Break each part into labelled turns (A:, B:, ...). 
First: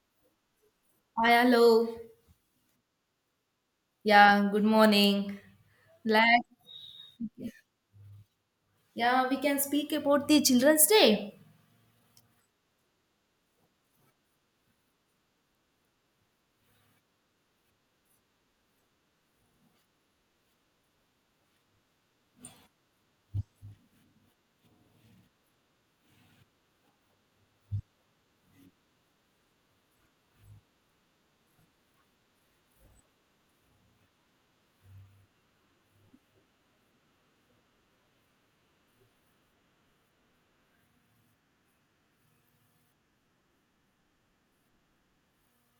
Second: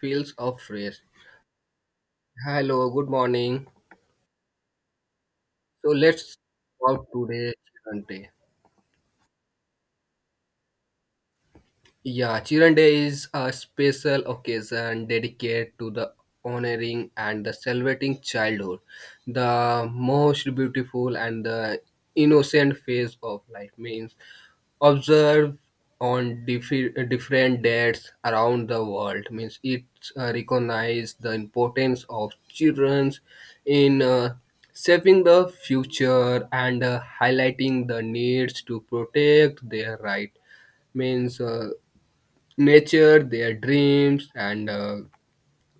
A: Fields of race.
B: Hi, hello.
A: Hello, good morning.
B: Yeah, good morning.
A: So let's
B: Like,
A: talk today, Chante.
B: yeah, we can speak about the Children's Day.
A: Yeah, Children Day is a special occasion dedicated to the honoring and the celebrating childhood, the most beautiful and the innocent phase of life means observed on different dates around the world means it recognizes the importance of children in shaping the future and highlighting the needs to protect their right means Nature, their dreams and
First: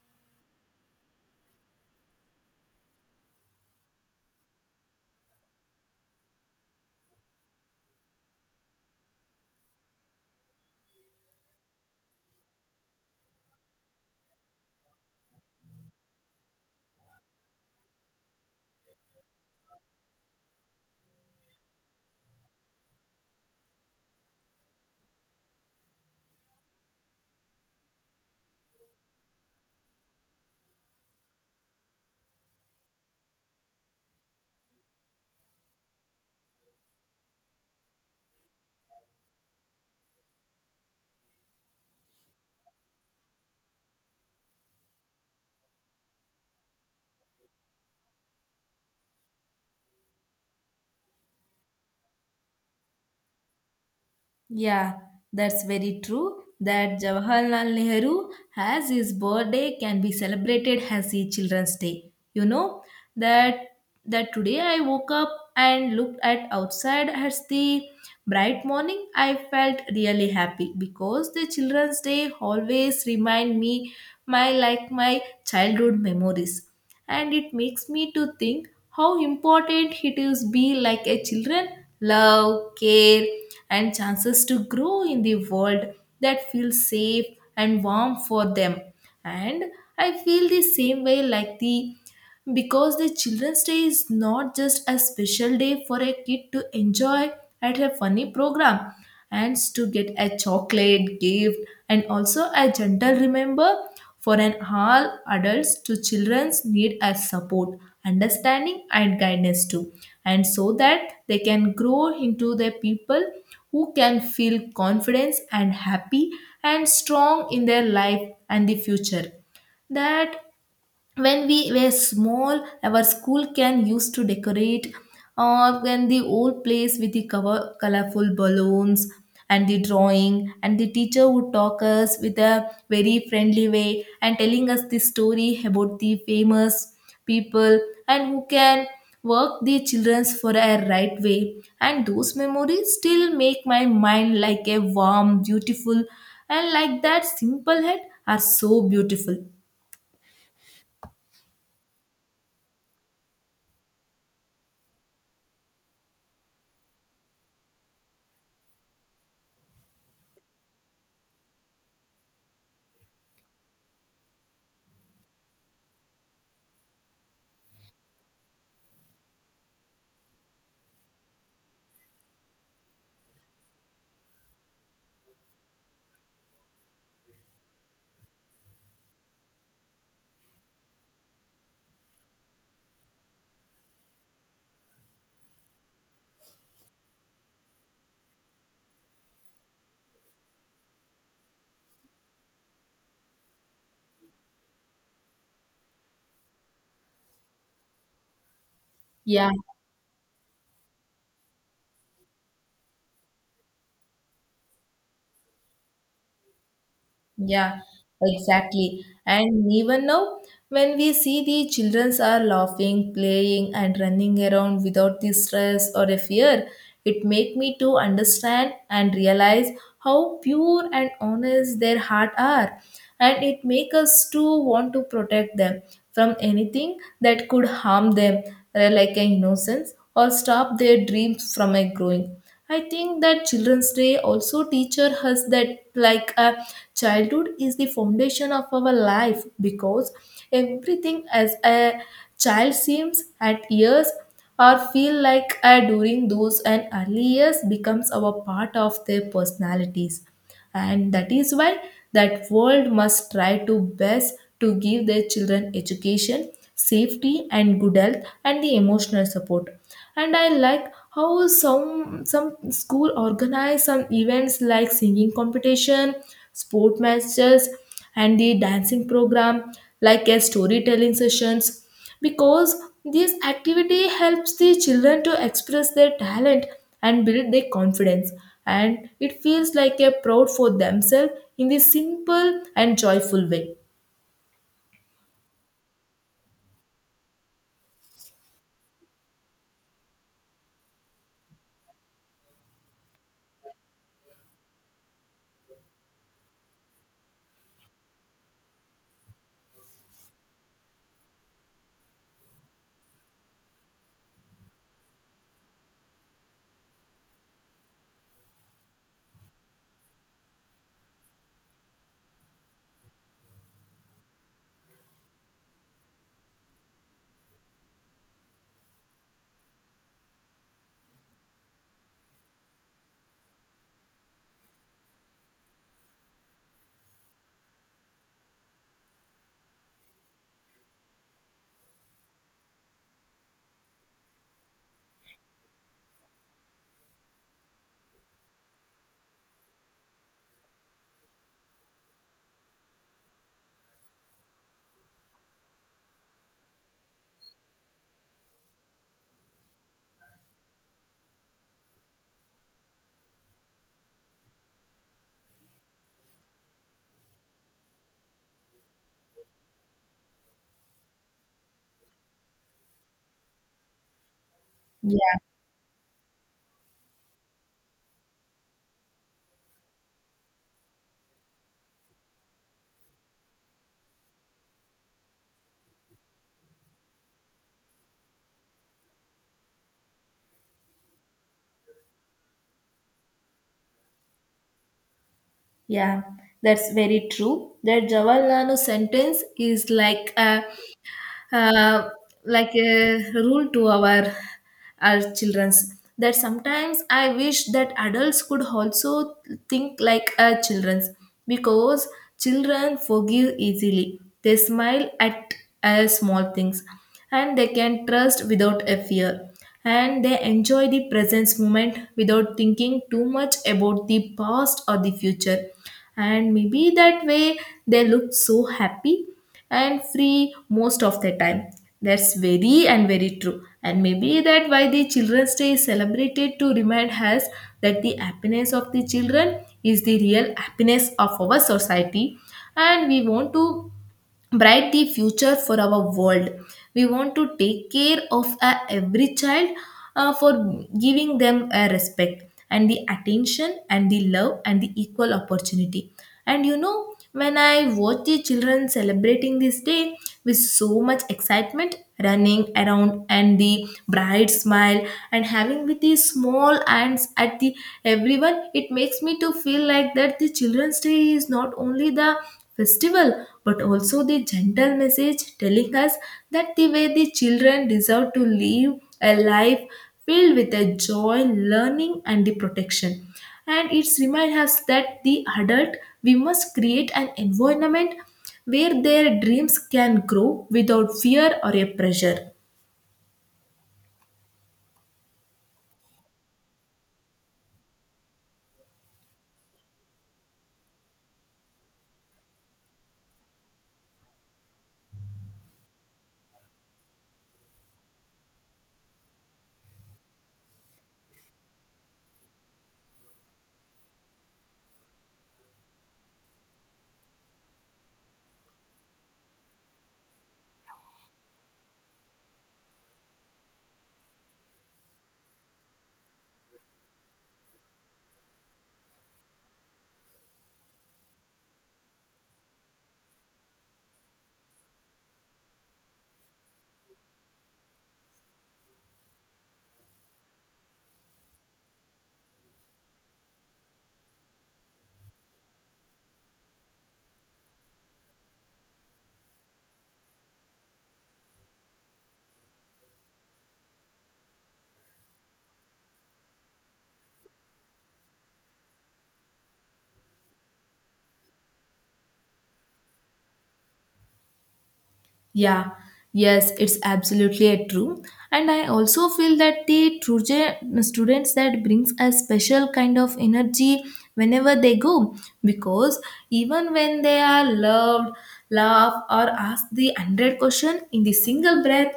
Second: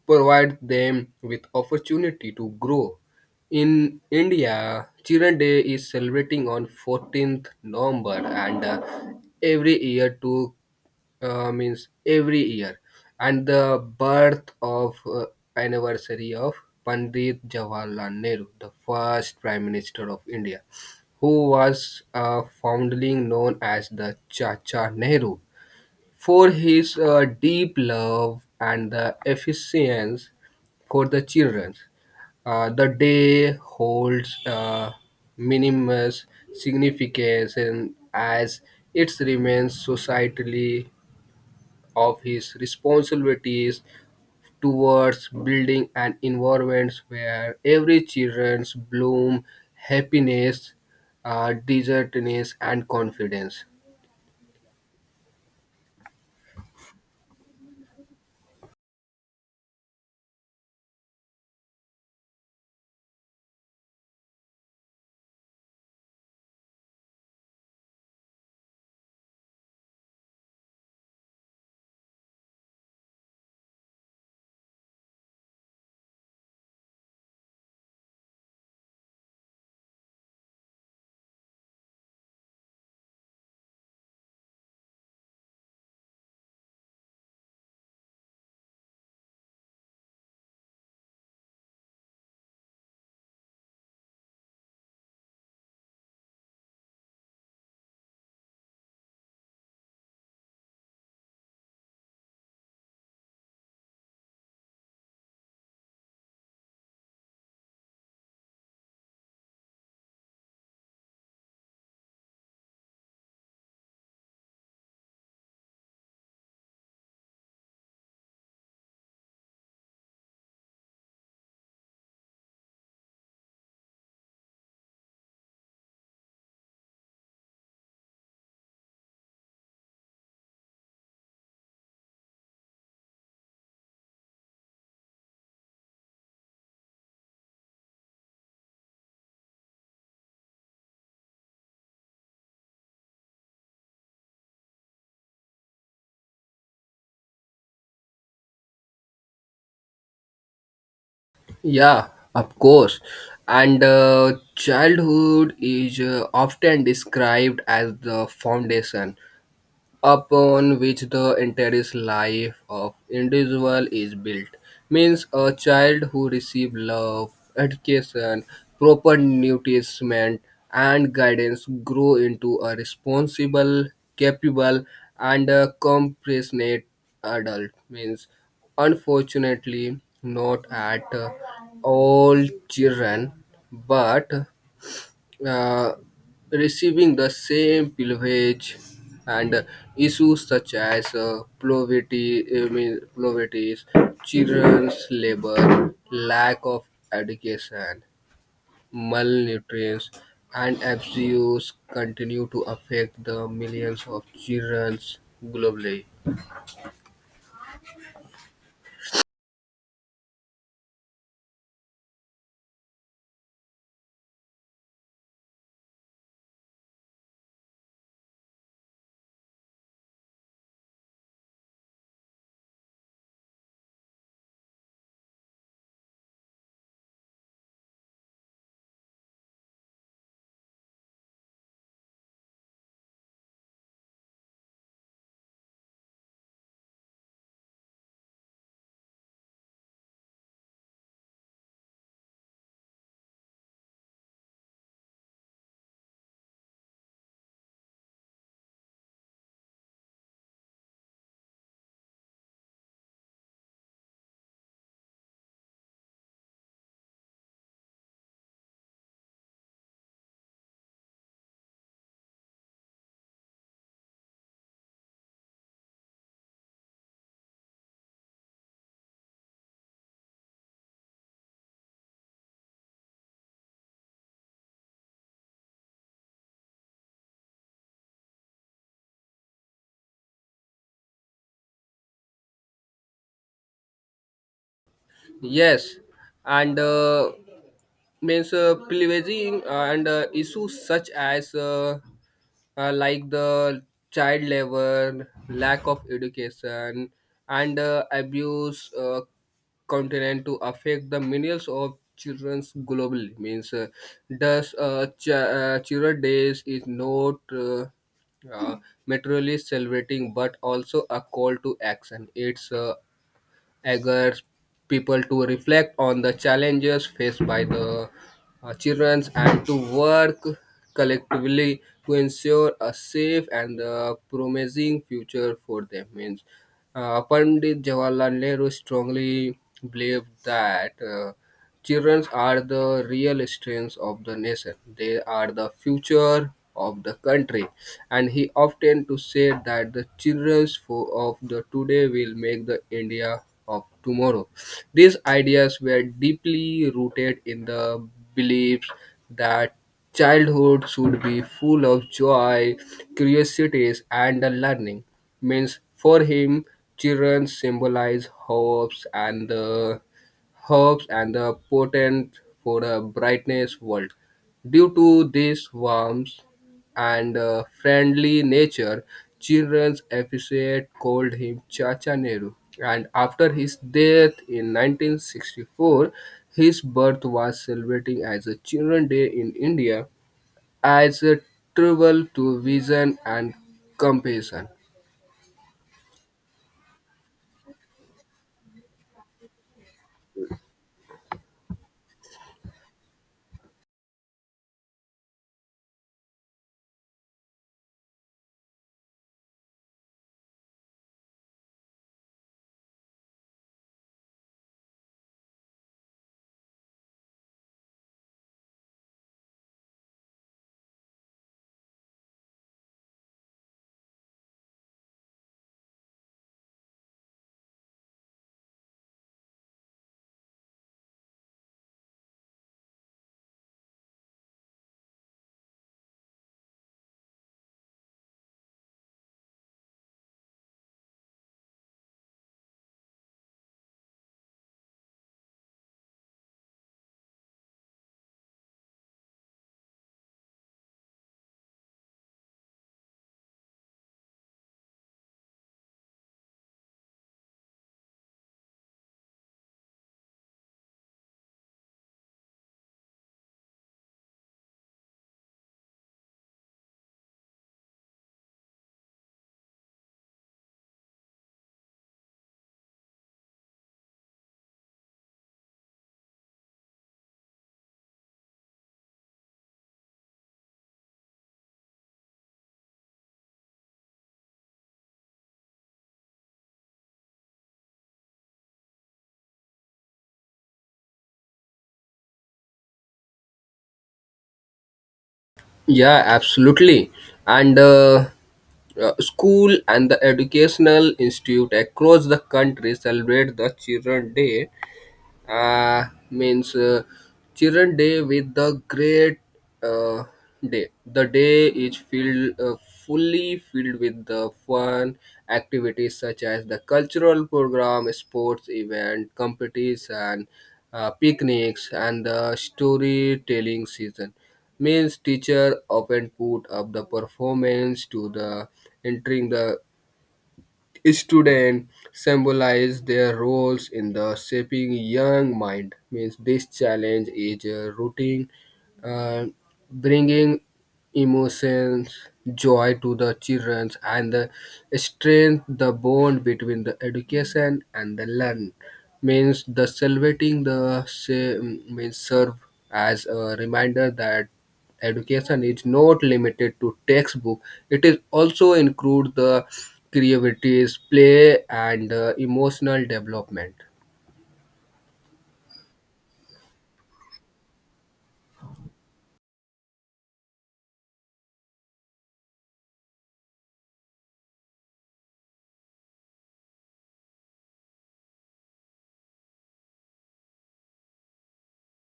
A: provide them with opportunity to grow. In India, Children Day is celebrating on 14th November and every year to means every year and the birth of anniversary of Pandit Jawaharlal Nehru, the first Prime Minister of India, who was fondly known as the Chacha Nehru for his deep love and the efficiency for the children. The day holds minimus significance and as it remains societally of his responsibilities towards building an environment where every children's bloom happiness, desertedness, and confidence.
B: Yeah, that's very true. That Jawaharlal Nehru has his birthday can be celebrated as the Children's Day. You know that that today I woke up and looked at outside as the bright morning. I felt really happy because the Children's Day always remind me my like my childhood memories, and it makes me to think how important it is be like a children, love, care, and chances to grow in the world that feels safe and warm for them, and I feel the same way like the, because the children's day is not just a special day for a kid to enjoy at a funny program and to get a chocolate gift, and also a gentle remember for an all adults to children's need a support, understanding, and guidance too, and so that they can grow into the people who can feel confidence and happy and strong in their life and the future. That when we were small, our school can used to decorate when the old place with the cover, colorful balloons and the drawing, and the teacher would talk us with a very friendly way and telling us the story about the famous people and who can work the childrens for a right way, and those memories still make my mind like a warm, beautiful, and like that simple head are so beautiful.
A: Yeah, of course. And childhood is often described as the foundation, upon which the entire life of individual is built means a child who receives love education proper nourishment and guidance grow into a responsible capable and a compassionate adult means unfortunately not at all children but uh, receiving the same privilege and issues such as poverty, I mean, poverties, children's labor, lack of education,
B: Yeah.
A: malnutrition, and abuse continue to affect the millions of children globally.
B: Yeah, exactly. And even now, when we see the children are laughing, playing, and running around without the stress or a fear, it make me to understand and realize how pure and honest their heart are, and it make us to want to protect them from anything that could harm them, like an innocence, or stop their dreams from a growing. I think that Children's Day also teaches us that like a childhood is the foundation of our life, because everything as a child seems at years or feel like during those and early years becomes our part of their personalities, and that is why that world must try to best to give their children education, safety, and good health and the emotional support. And I like how some school organize some events like singing competition, sport matches, and the dancing program, like a storytelling sessions, because this activity helps the children to express their talent and build their confidence, and it feels like a proud for themselves in this simple and joyful way.
A: Yes, and means privileging and issues such as like the child labor, lack of education, and abuse continent to affect the millions of childrens globally. Means thus, children days is not. Uh, materially celebrating but also a call to action it's eager people to reflect on the challenges faced by the children and to work collectively to ensure a safe and promising future for them. Means, Pandit Jawaharlal Nehru strongly believed that. Children are the real strength of the nation. They are the future of the country. And he often to say that the of the today will make the India of tomorrow. These ideas were deeply rooted in the beliefs that childhood should be full of joy, curiosities, and the learning. Means for him, children symbolize hopes and the herbs and the potent for a brightness world. Due to
B: Yeah,
A: this warmth and friendly nature, children appreciate called him Chacha Nehru. And after his death in 1964, his birth was celebrated as a Children's Day in India as a tribute to vision and compassion.
B: yeah, that's very true. That jawaharlal nehru sentence is uh, like a rule to our childrens, that sometimes I wish that adults could also think like our childrens, because children forgive easily, they smile at small things, and they can trust without a fear, and they enjoy the present moment without thinking too much about the past or the future, and maybe that way they look so happy and free most of the time. That's very and very true, and maybe that why the children's day is celebrated to remind us that the happiness of the children is the real happiness of our society, and we want to bright the future for our world. We want to take care of every child, for giving them a respect and the attention and the love and the equal opportunity. And you know, when I watch the children celebrating this day with so much excitement, running around and the bright smile and having with the small hands at the everyone, it makes me to feel like that the children's day is not only the festival, but also the gentle message telling us that the way the children deserve to live a life filled with a joy, learning, and the protection. And it reminds us that the adult, we must create an environment where their dreams can grow without fear or a pressure.
A: Yeah, absolutely. And school and the educational institute across the country celebrate the Children Day means children day with the great uh, day the day is filled fully filled with the fun activities such as the cultural program sports event competition picnics and the storytelling season means teacher often put up the performance to the entering the students symbolize their roles in the shaping young mind means this challenge is rooting uh, bringing emotions joy to the children and the strength the bond between the education and the learn means the celebrating the sa- means serve as a reminder that education is not limited to textbook. It is also include the creativities, play, and emotional development.
B: Yeah, yes, it's absolutely a true. And I also feel that the true students that brings a special kind of energy whenever they go, because even when they are loved, laugh, or ask the 100 question in the single breath,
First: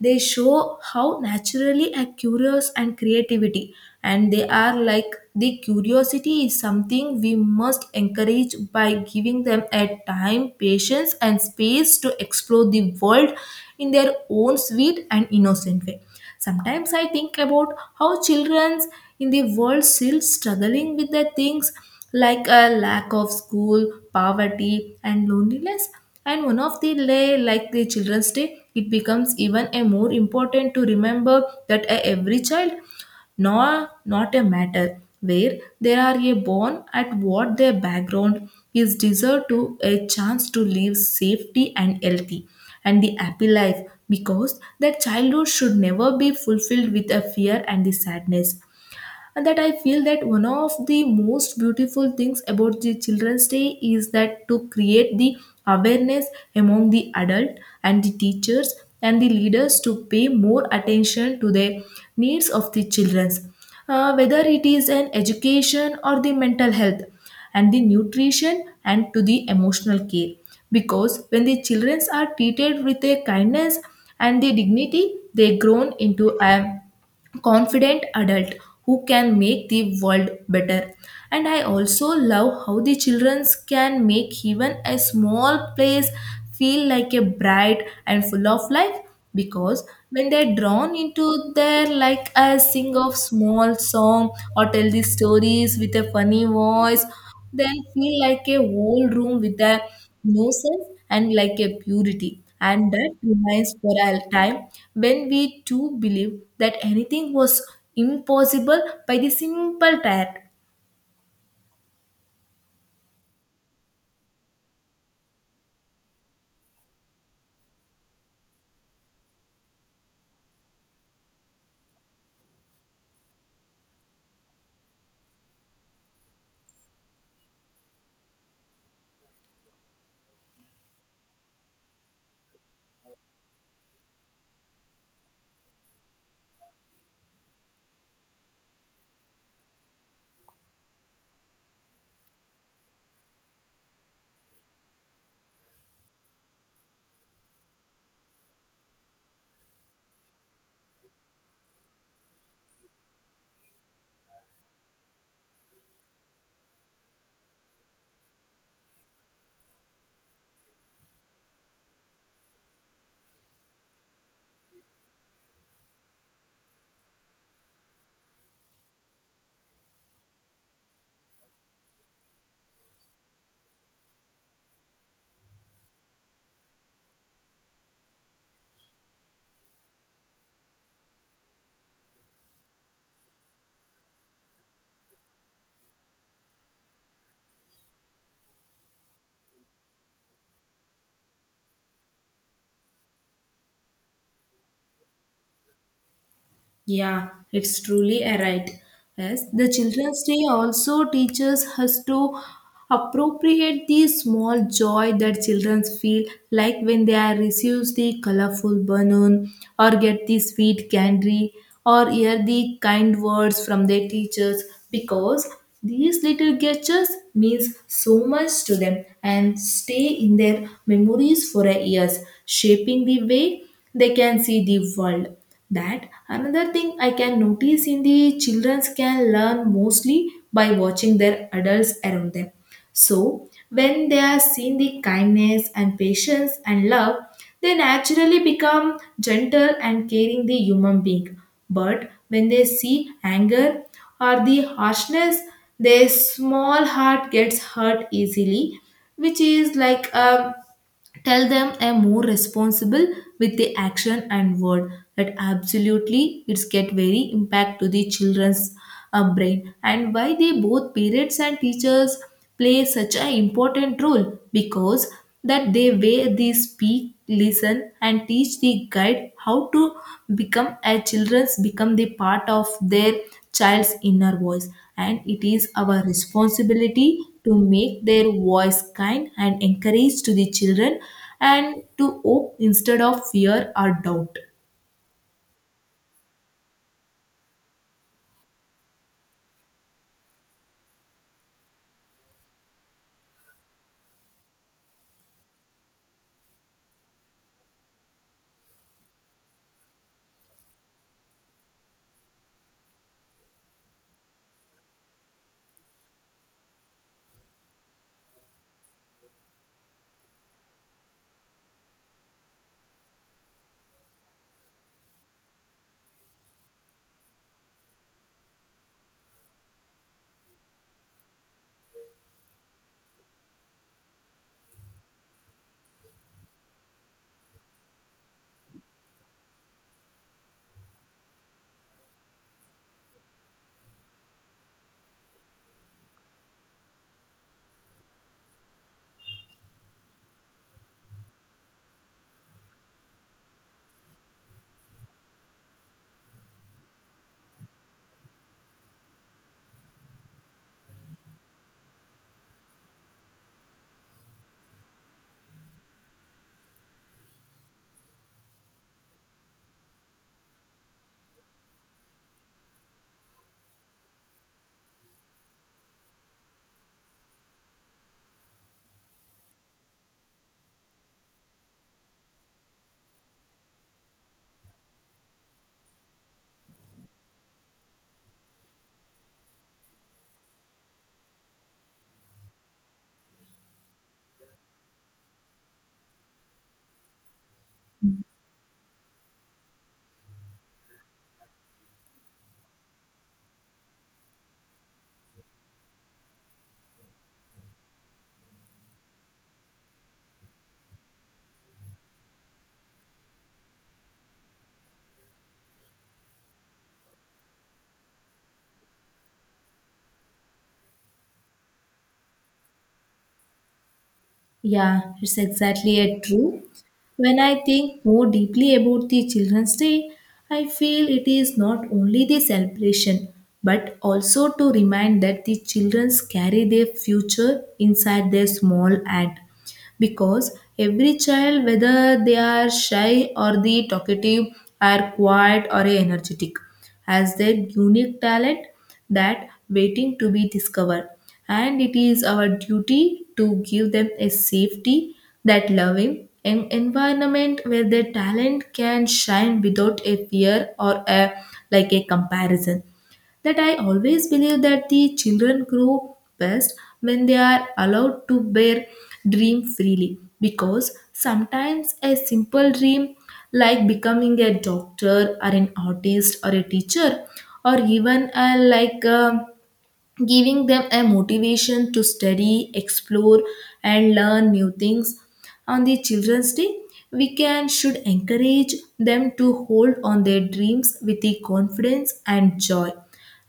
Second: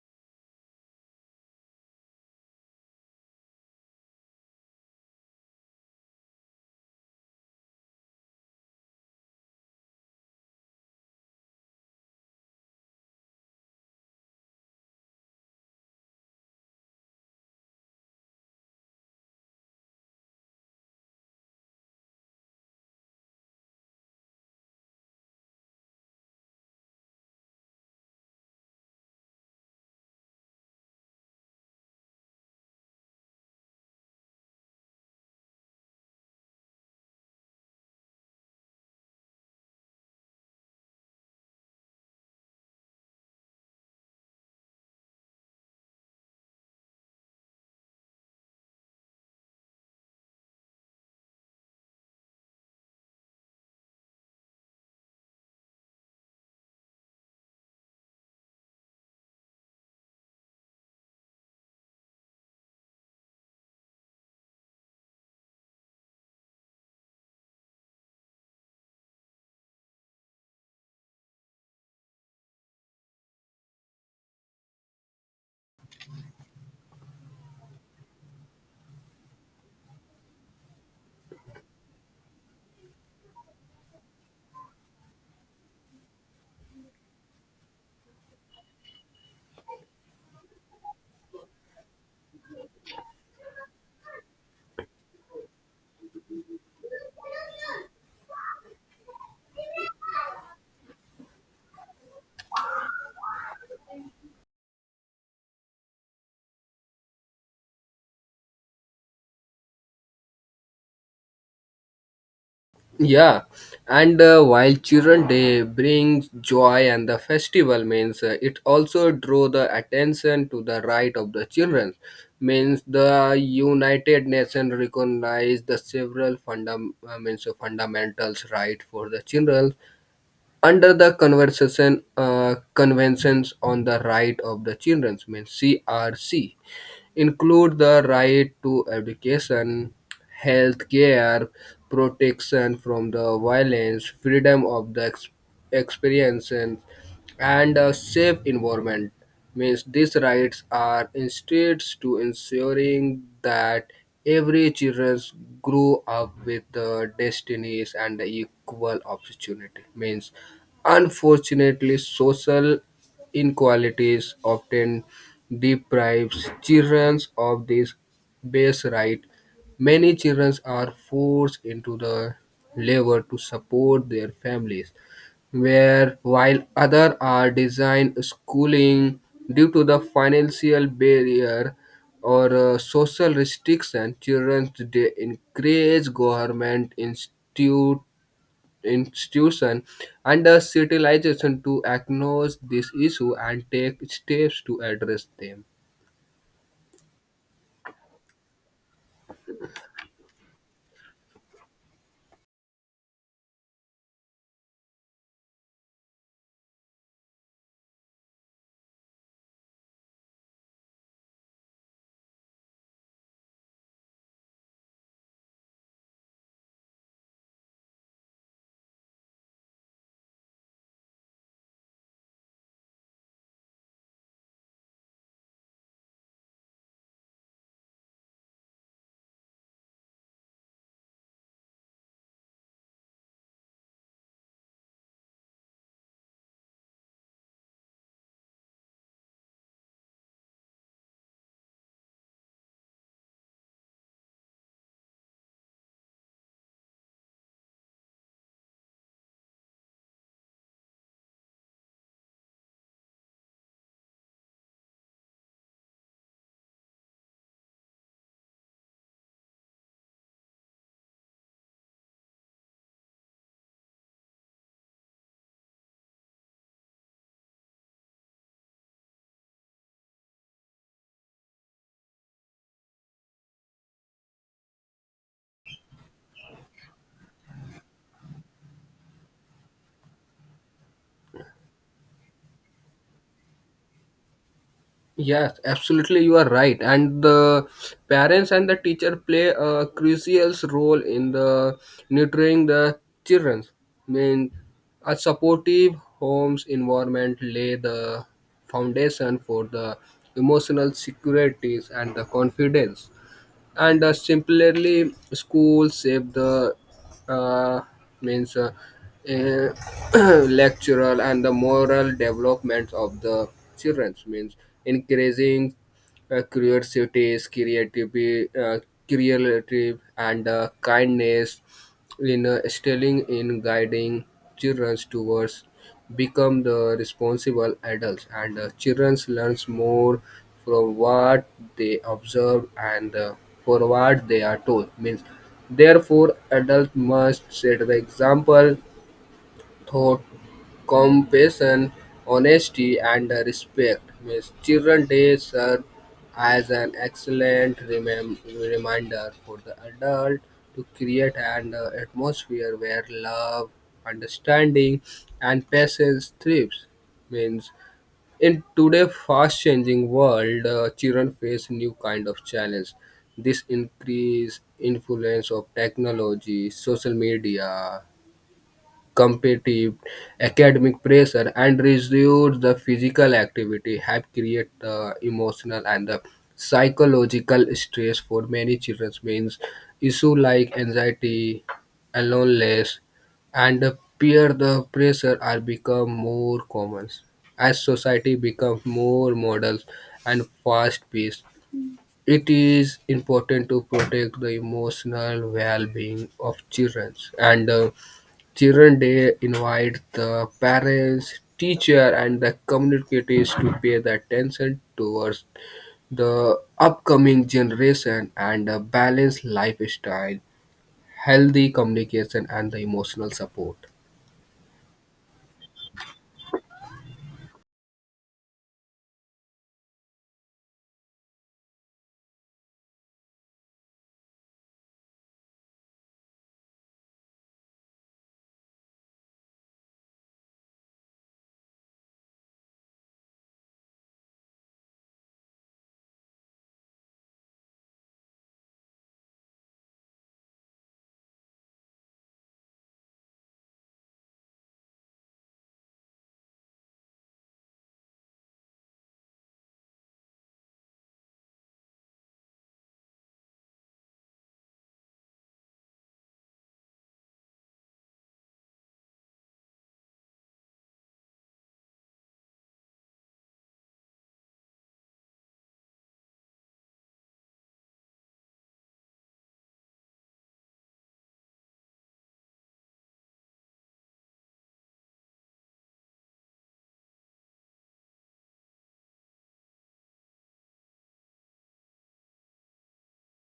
B: they show how naturally a curious and creativity, and they are like the curiosity is something we must encourage by giving them a time, patience, and space to explore the world in their own sweet and innocent way. Sometimes I think about how children in the world still struggling with the things like a lack of school, poverty, and loneliness. And one of the lay like the Children's Day, it becomes even a more important to remember that a every child, nor not a matter where they are a born at what their background is, deserved to a chance to live safety and healthy and the happy life, because that childhood should never be fulfilled with a fear and the sadness. And that I feel that one of the most beautiful things about the children's day is that to create the awareness among the adult and the teachers and the leaders to pay more attention to the needs of the children's, whether it is an education or the mental health and the nutrition and to the emotional care, because when the children are treated with a kindness and the dignity, they grown into a confident adult who can make the world better. And I also love how the children can make even a small place feel like a bright and full of life, because when they're drawn into their, like a sing of small song or tell the stories with a funny voice, then feel like a whole room with a no innocence and like a purity. And that remains for a time when we too believe that anything was impossible by the simple tact.
A: Yeah, and while children day brings joy and the festival means it also draw the attention to the right of the children means the United Nations recognize the several funda- means fundamentals right for the children under the conversation conventions on the right of the children means crc include the right to education health care protection from the violence freedom of the experience and a safe environment means these rights are instead to ensuring that every children grow up with the destinies and the equal opportunity means unfortunately, social inequalities often deprives children of this base right. Many children are forced into the labor to support their families, where while others are designed schooling due to the financial barrier or social restriction, children today encourage government institute institution and the civilization to acknowledge this issue and take steps to address them.
B: Yeah, it's truly a right. Yes, the Children's Day also teaches us to appropriate the small joy that children feel, like when they are receives the colorful balloon, or get the sweet candy, or hear the kind words from their teachers, because these little gestures means so much to them and stay in their memories for years, shaping the way they can see the world. That another thing I can notice in the children can learn mostly by watching their adults around them. So when they are seeing the kindness and patience and love, they naturally become gentle and caring the human being. But when they see anger or the harshness, their small heart gets hurt easily, which is like a tell them I'm more responsible with the action and word. That absolutely it's get very impact to the children's brain, and why they both parents and teachers play such an important role, because that they way they speak, listen, and teach the guide how to become a children's become the part of their child's inner voice, and it is our responsibility to make their voice kind and encourage to the children, and to hope instead of fear or doubt.
A: Yes, absolutely, you are right. And the parents and the teacher play a crucial role in the nurturing the children. I mean, a supportive homes environment lay the foundation for the emotional securities and the confidence. And similarly schools save the uh, means uh, eh, lectural and the moral development of the children means increasing curiosities creativity creative and kindness in excelling in guiding children towards become the responsible adults and children learns more from what they observe and for what they are told means therefore adults must set the example thought, compassion, honesty, and respect. Miss Children's Day serves as an excellent reminder for the adult to create an atmosphere where love, understanding, and patience thrives. Means in today's fast-changing world, children face new kind of challenge. This increase influence of technology, social media, competitive academic pressure and reduced the physical activity have created the emotional and the psychological stress for many children means issue like anxiety loneliness and the peer the pressure are become more common as society becomes more models and fast paced it is important to protect the emotional well-being of children and Children Day invite the parents, teacher, and the communities to pay the attention towards the upcoming generation and a balanced lifestyle, healthy communication, and the emotional support.
B: Yeah, it's exactly it, true. When I think more deeply about the Children's Day, I feel it is not only the celebration but also to remind that the children carry their future inside their small act, because every child, whether they are shy or the talkative, are quiet or energetic, has their unique talent that waiting to be discovered, and it is our duty to give them a safety, that loving an environment where their talent can shine without a fear or a, like a comparison. That I always believe that the children grow best when they are allowed to bear dream freely, because sometimes a simple dream like becoming a doctor or an artist or a teacher, or even a, like a giving them a motivation to study, explore, and learn new things. On the Children's Day, we can should encourage them to hold on their dreams with the confidence and joy.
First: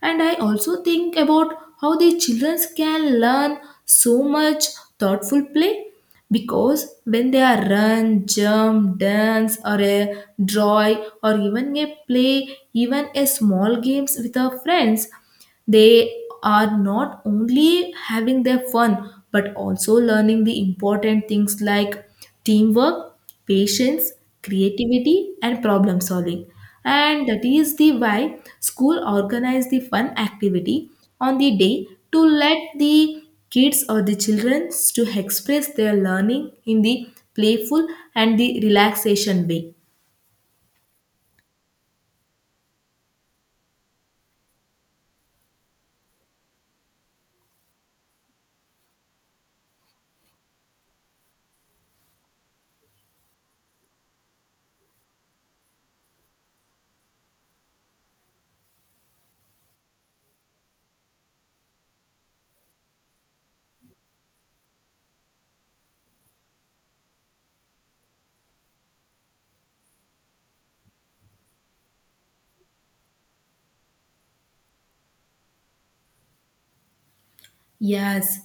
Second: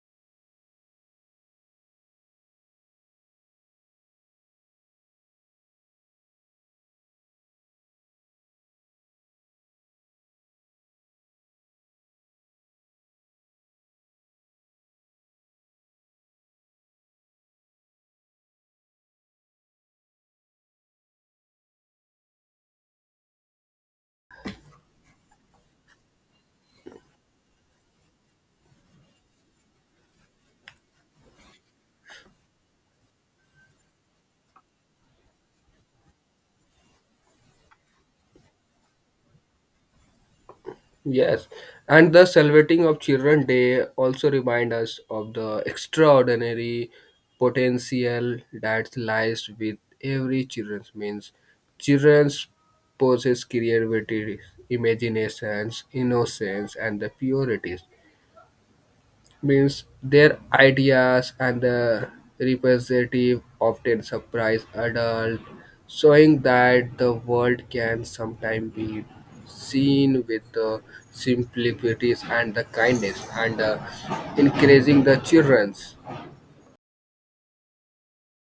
B: And I also think about how the children can learn so much thoughtful play, because when they are run, jump, dance, or a draw, or even a play even a small games with our friends, they are not only having their fun but also learning the important things like teamwork, patience, creativity, and problem solving. And that is the why school organize the fun activity on the day to let the kids or the children to express their learning in the playful and the relaxation way.
A: Yes, and the celebrating of Children Day also remind us of the extraordinary potential that lies with every children's means. Childrens possess creativity, imaginations, innocence, and the purities means their ideas and the representative often surprise adult, showing that the world can sometimes be seen with the simplicities and the kindness and encouraging the children's
B: Yes,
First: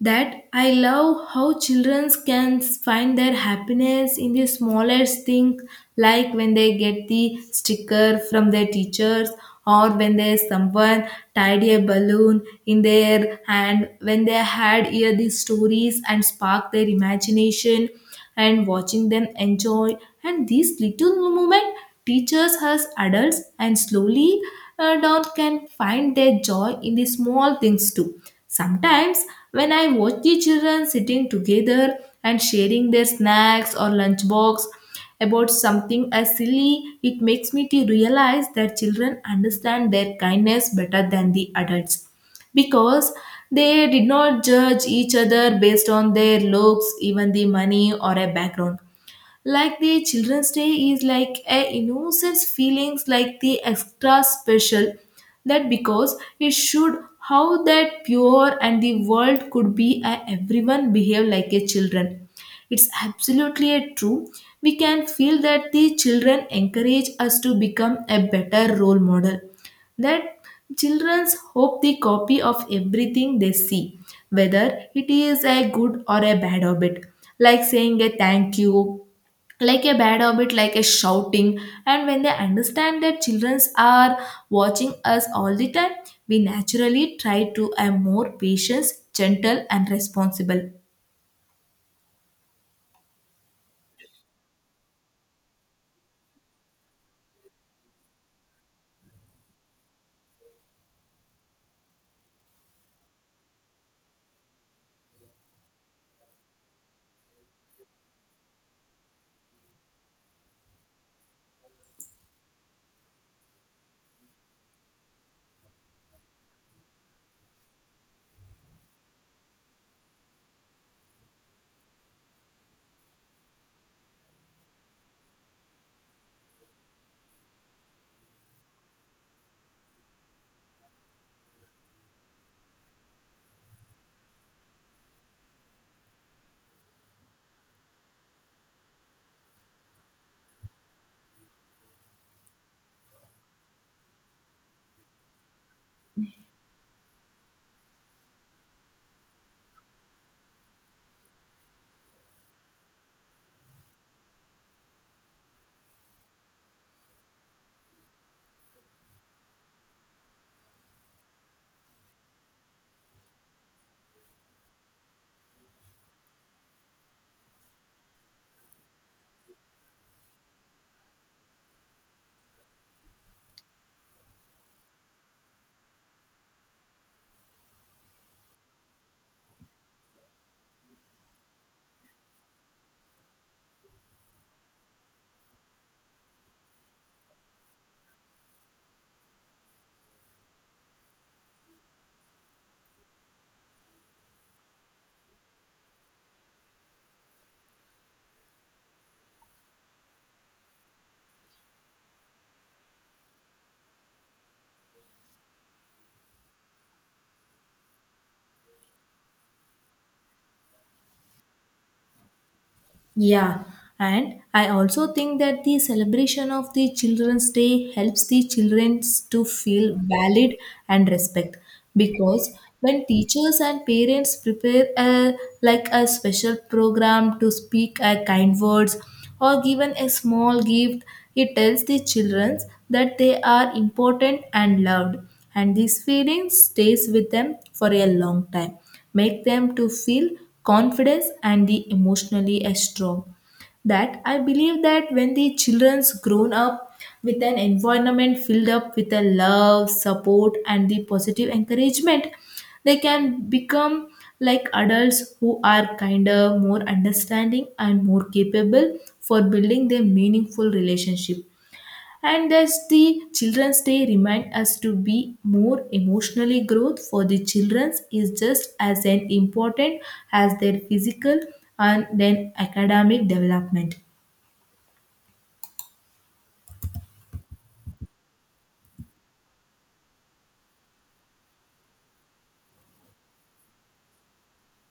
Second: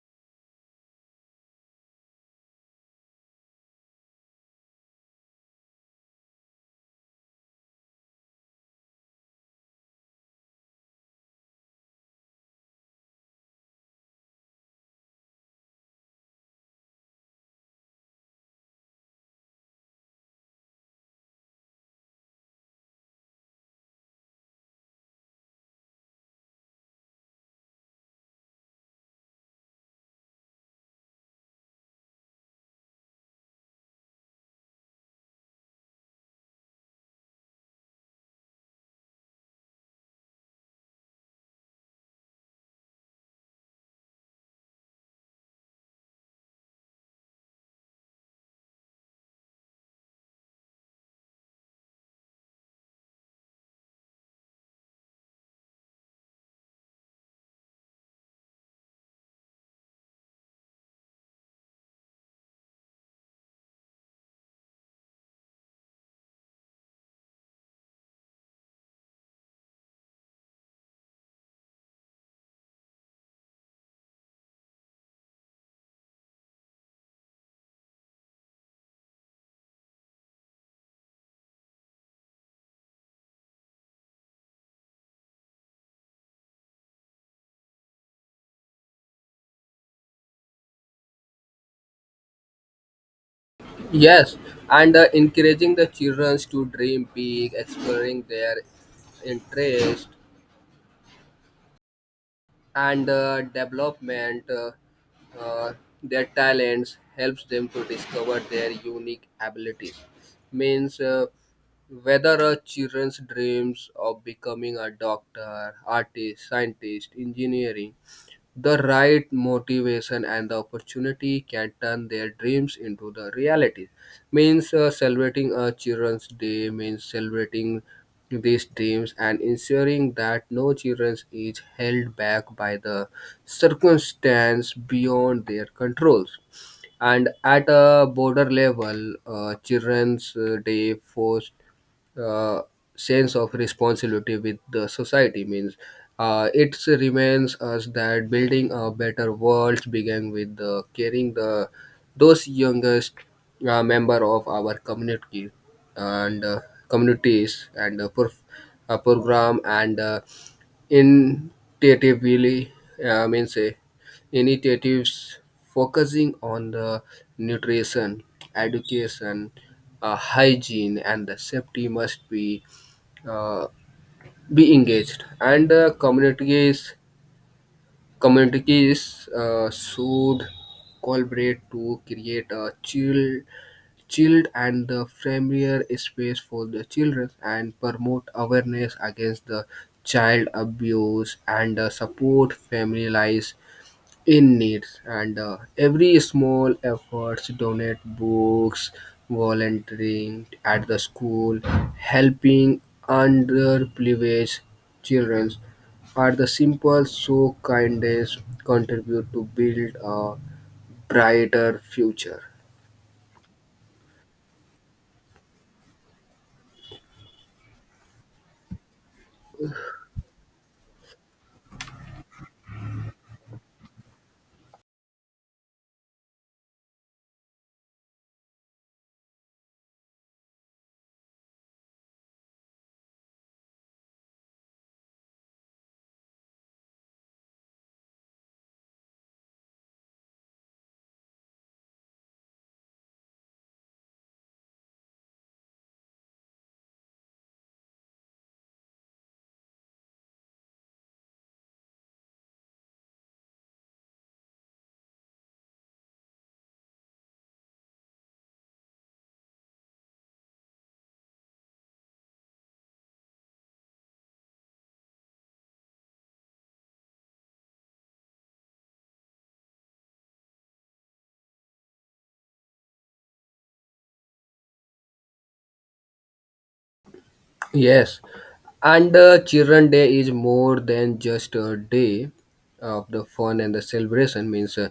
B: that I love how children can find their happiness in the smallest things, like when they get the sticker from their teachers, or when there's someone tidy a balloon in their hand, when they had hear these stories and spark their imagination and watching them enjoy and these little moments teaches us adults and slowly adults can find their joy in the small things too sometimes when I watch the children sitting together and sharing their snacks or lunchbox about something as silly it makes me to realize that children understand their kindness better than the adults because they did not judge each other based on their looks, even the money or a background like the children's day is like a innocence feelings like the extra special that because it showed how that pure and the world could be a everyone behave like a children. It's absolutely a true. We can feel that the children encourage us to become a better role model that children's hope the copy of everything they see whether it is a good or a bad habit, like saying a thank you, like a bad habit like a shouting. And when they understand that children are watching us all the time we naturally try to have more patience gentle and responsible.
A: yes and encouraging the children's to dream big exploring their interest and development uh, their talents helps them to discover their unique abilities means whether a children's dreams of becoming a doctor artist scientist engineering the right motivation and the opportunity can turn their dreams into the reality. Means celebrating a Children's Day means celebrating these dreams and ensuring that no children is held back by the circumstance beyond their controls and at a border level children's day forced uh, sense of responsibility with the society means it remains us that building a better world began with the caring the those youngest member of our community and communities and uh, prof- program and Initiatively, means initiatives focusing on the nutrition, education, hygiene, and the safety must uh, be engaged, and communities communities should collaborate to create a chill chilled and the familiar space for the children and promote awareness against the child abuse and support families in needs and every small efforts donate books volunteering at the school helping underprivileged children are the simple so kindness contribute to build a brighter future.
B: Yeah, and I also think that the celebration of the Children's Day helps the children to feel valid and respect because when teachers and parents prepare a, like a special program to speak a kind words or given a small gift, it tells the children that they are important and loved, and this feeling stays with them for a long time make them to feel confidence and the emotionally as strong that I believe that when the children's grown up with an environment filled up with a love support and the positive encouragement they can become like adults who are kinder more understanding and more capable for building their meaningful relationship. And thus the children's day remind us to be more emotionally growth for the children's is just as an important as their physical and then academic development.
A: Yes, and Children Day is more than just a day of the fun and the celebration. Means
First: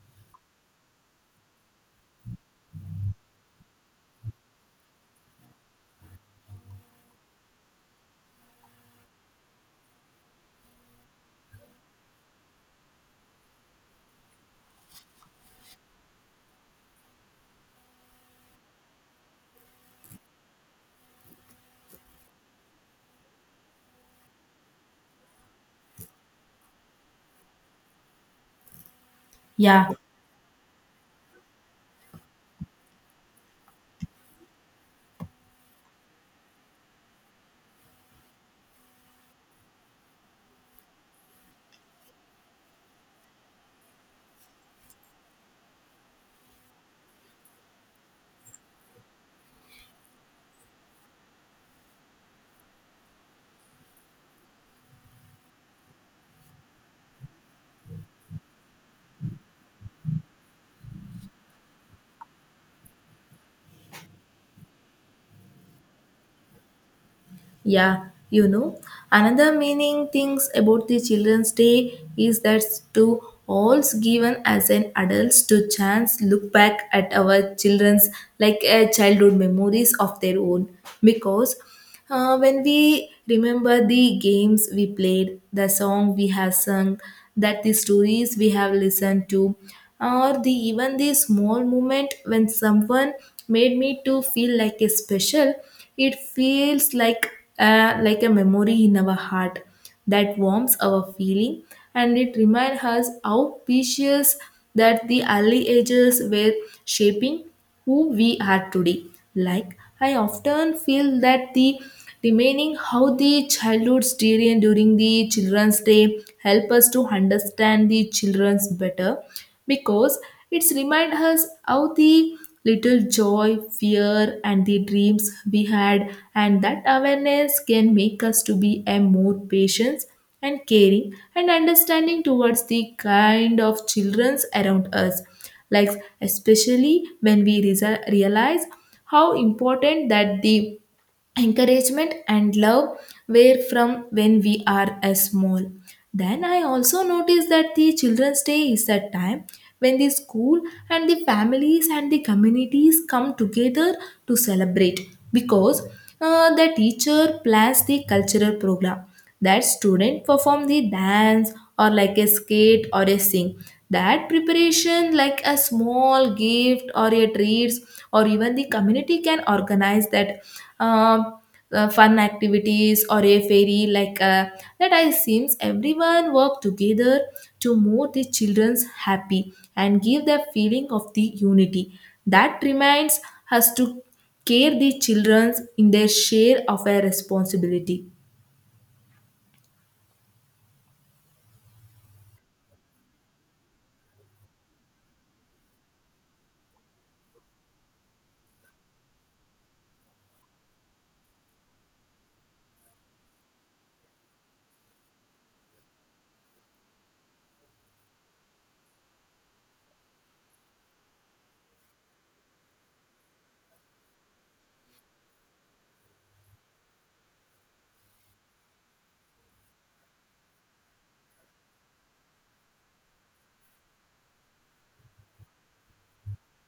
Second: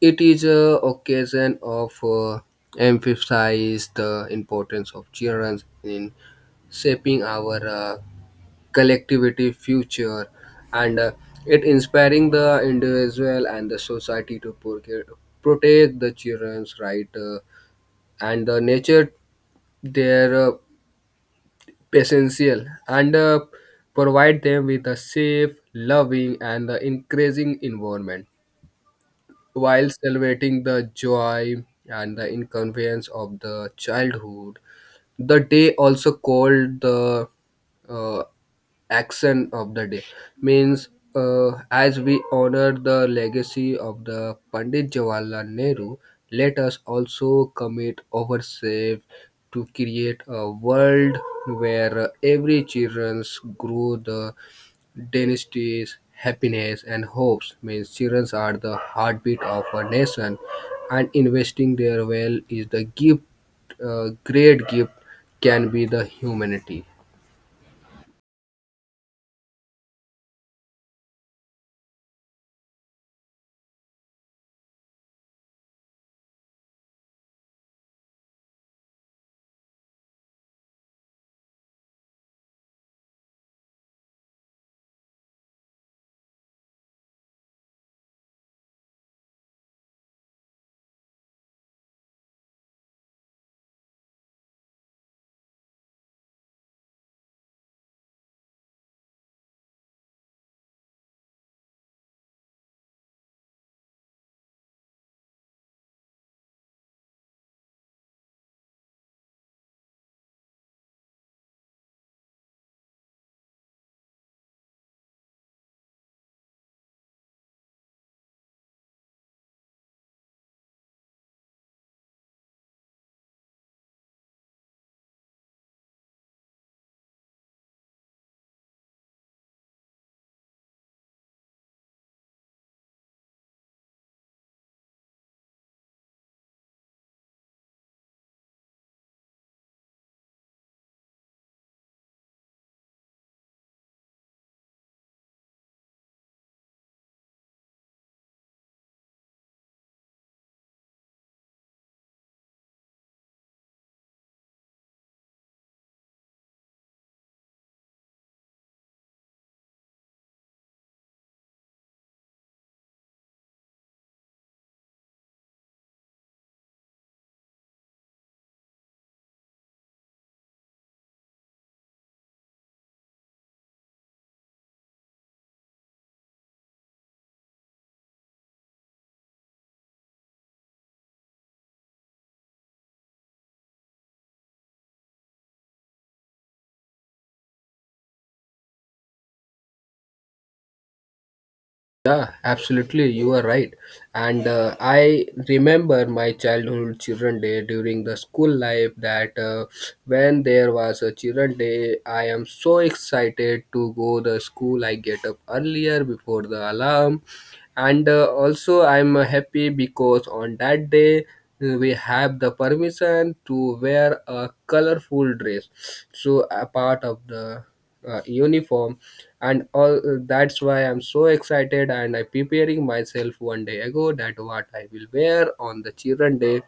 A: it is a occasion of emphasize the importance of children in shaping our collectivity future, and it inspiring the individual and the society to protect the children's right and the nature their essential and provide them with a safe, loving, and encouraging environment while
B: Yeah.
A: celebrating the joy and the inconvenience of the childhood. The day also called the uh, action of the day means as we honor the legacy of the Pandit Jawaharlal Nehru, let us also commit ourselves to create a world where every children grow the dynasties, happiness, and hopes means children are the heartbeat of a nation, and investing their well is the gift, great gift, can be the humanity.
B: Yeah, you know, another meaning things about the Children's Day is that to all's given as an adults to chance look back at our children's, like childhood memories of their own, because when we remember the games we played, the song we have sung, that the stories we have listened to, or the even the small moment when someone made me to feel like a special, it feels like a memory in our heart that warms our feeling, and it reminds us how precious that the early ages were shaping who we are today. Like I often feel that the remaining how the childhood's during the children's day help us to understand the children's better because it's remind us how the little joy, fear, and the dreams we had, and that awareness can make us to be a more patient and caring and understanding towards the kind of childrens around us. Like especially when we realize how important that the encouragement and love were from when we are as small, then I also noticed that the children's day is a time when the school and the families and the communities come together to celebrate because the teacher plans the cultural program that student perform the dance or like a skate or a sing, that preparation like a small gift or a treats or even the community can organize that um, fun activities or a fairy like that I seems everyone work together to make the children's happy and give the feeling of the unity that reminds us to care the children in their share of a responsibility.
A: Yeah, absolutely. You are right. And I remember my childhood Children Day during the school life that when there was a Children Day, I am so excited to go the school. I get up earlier before the alarm. And also I'm happy because on that day we have the permission to wear a colorful dress. So a part of the uniform and all that's why I'm so excited and I'm preparing myself one day ago that what I will wear on the children day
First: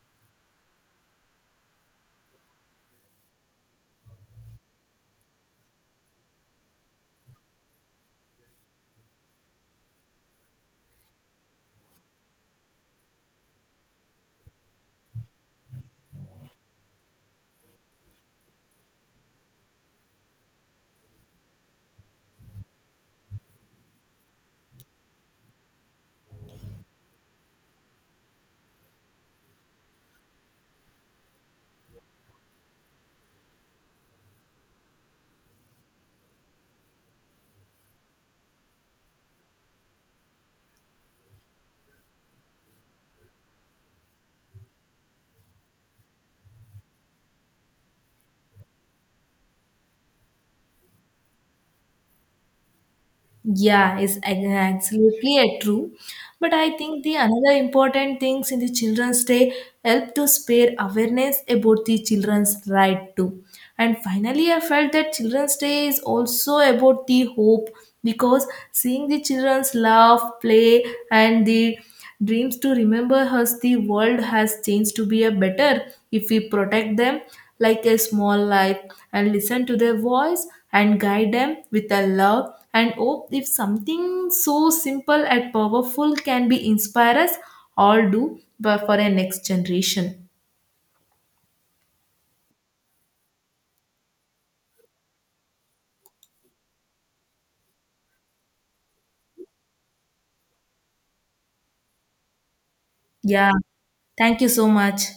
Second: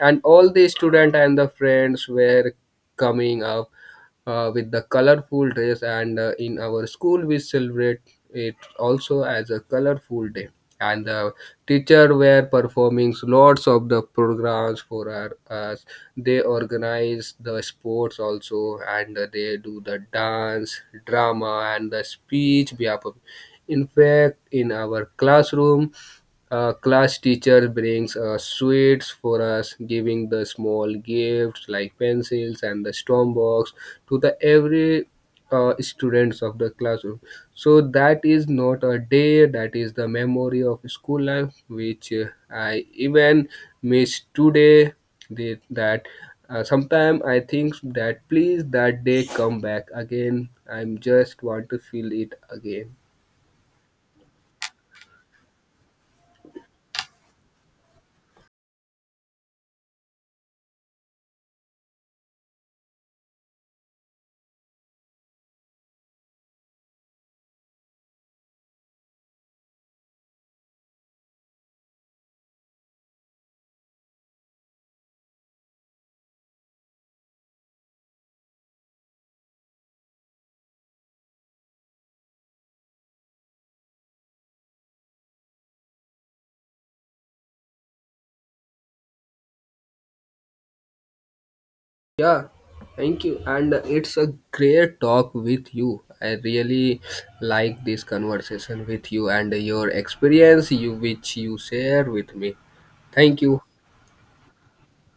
A: and all the student and the friends were coming up with the colorful dress and in our school we celebrate it also as a colorful day and the teacher were performing lots of the programs for us they organize the sports also and they do the dance drama and the speech in fact in our classroom a class teacher brings sweets for us, giving the small gifts like pencils and the storm box to the every students of the classroom. So that is not a day. That is the memory of school life, which I even miss today. That sometimes I think that please that day come back again. I'm just want to feel it again.
B: Yeah, it's ag- Absolutely a true. But I think the another important things in the Children's Day help to spare awareness about the children's right too. And finally, I felt that Children's Day is also about the hope because seeing the children's laugh, play, and the dreams to remember us the world has changed to be a better if we protect them like a small life and listen to their voice and guide them with a love and hope if something so simple and powerful can be inspire us all do but for a next generation.
A: Yeah, thank you. And it's a great talk with you. I really like this conversation with you and your experience you which you share with me. Thank
B: Yeah,
A: you.
B: thank you so much.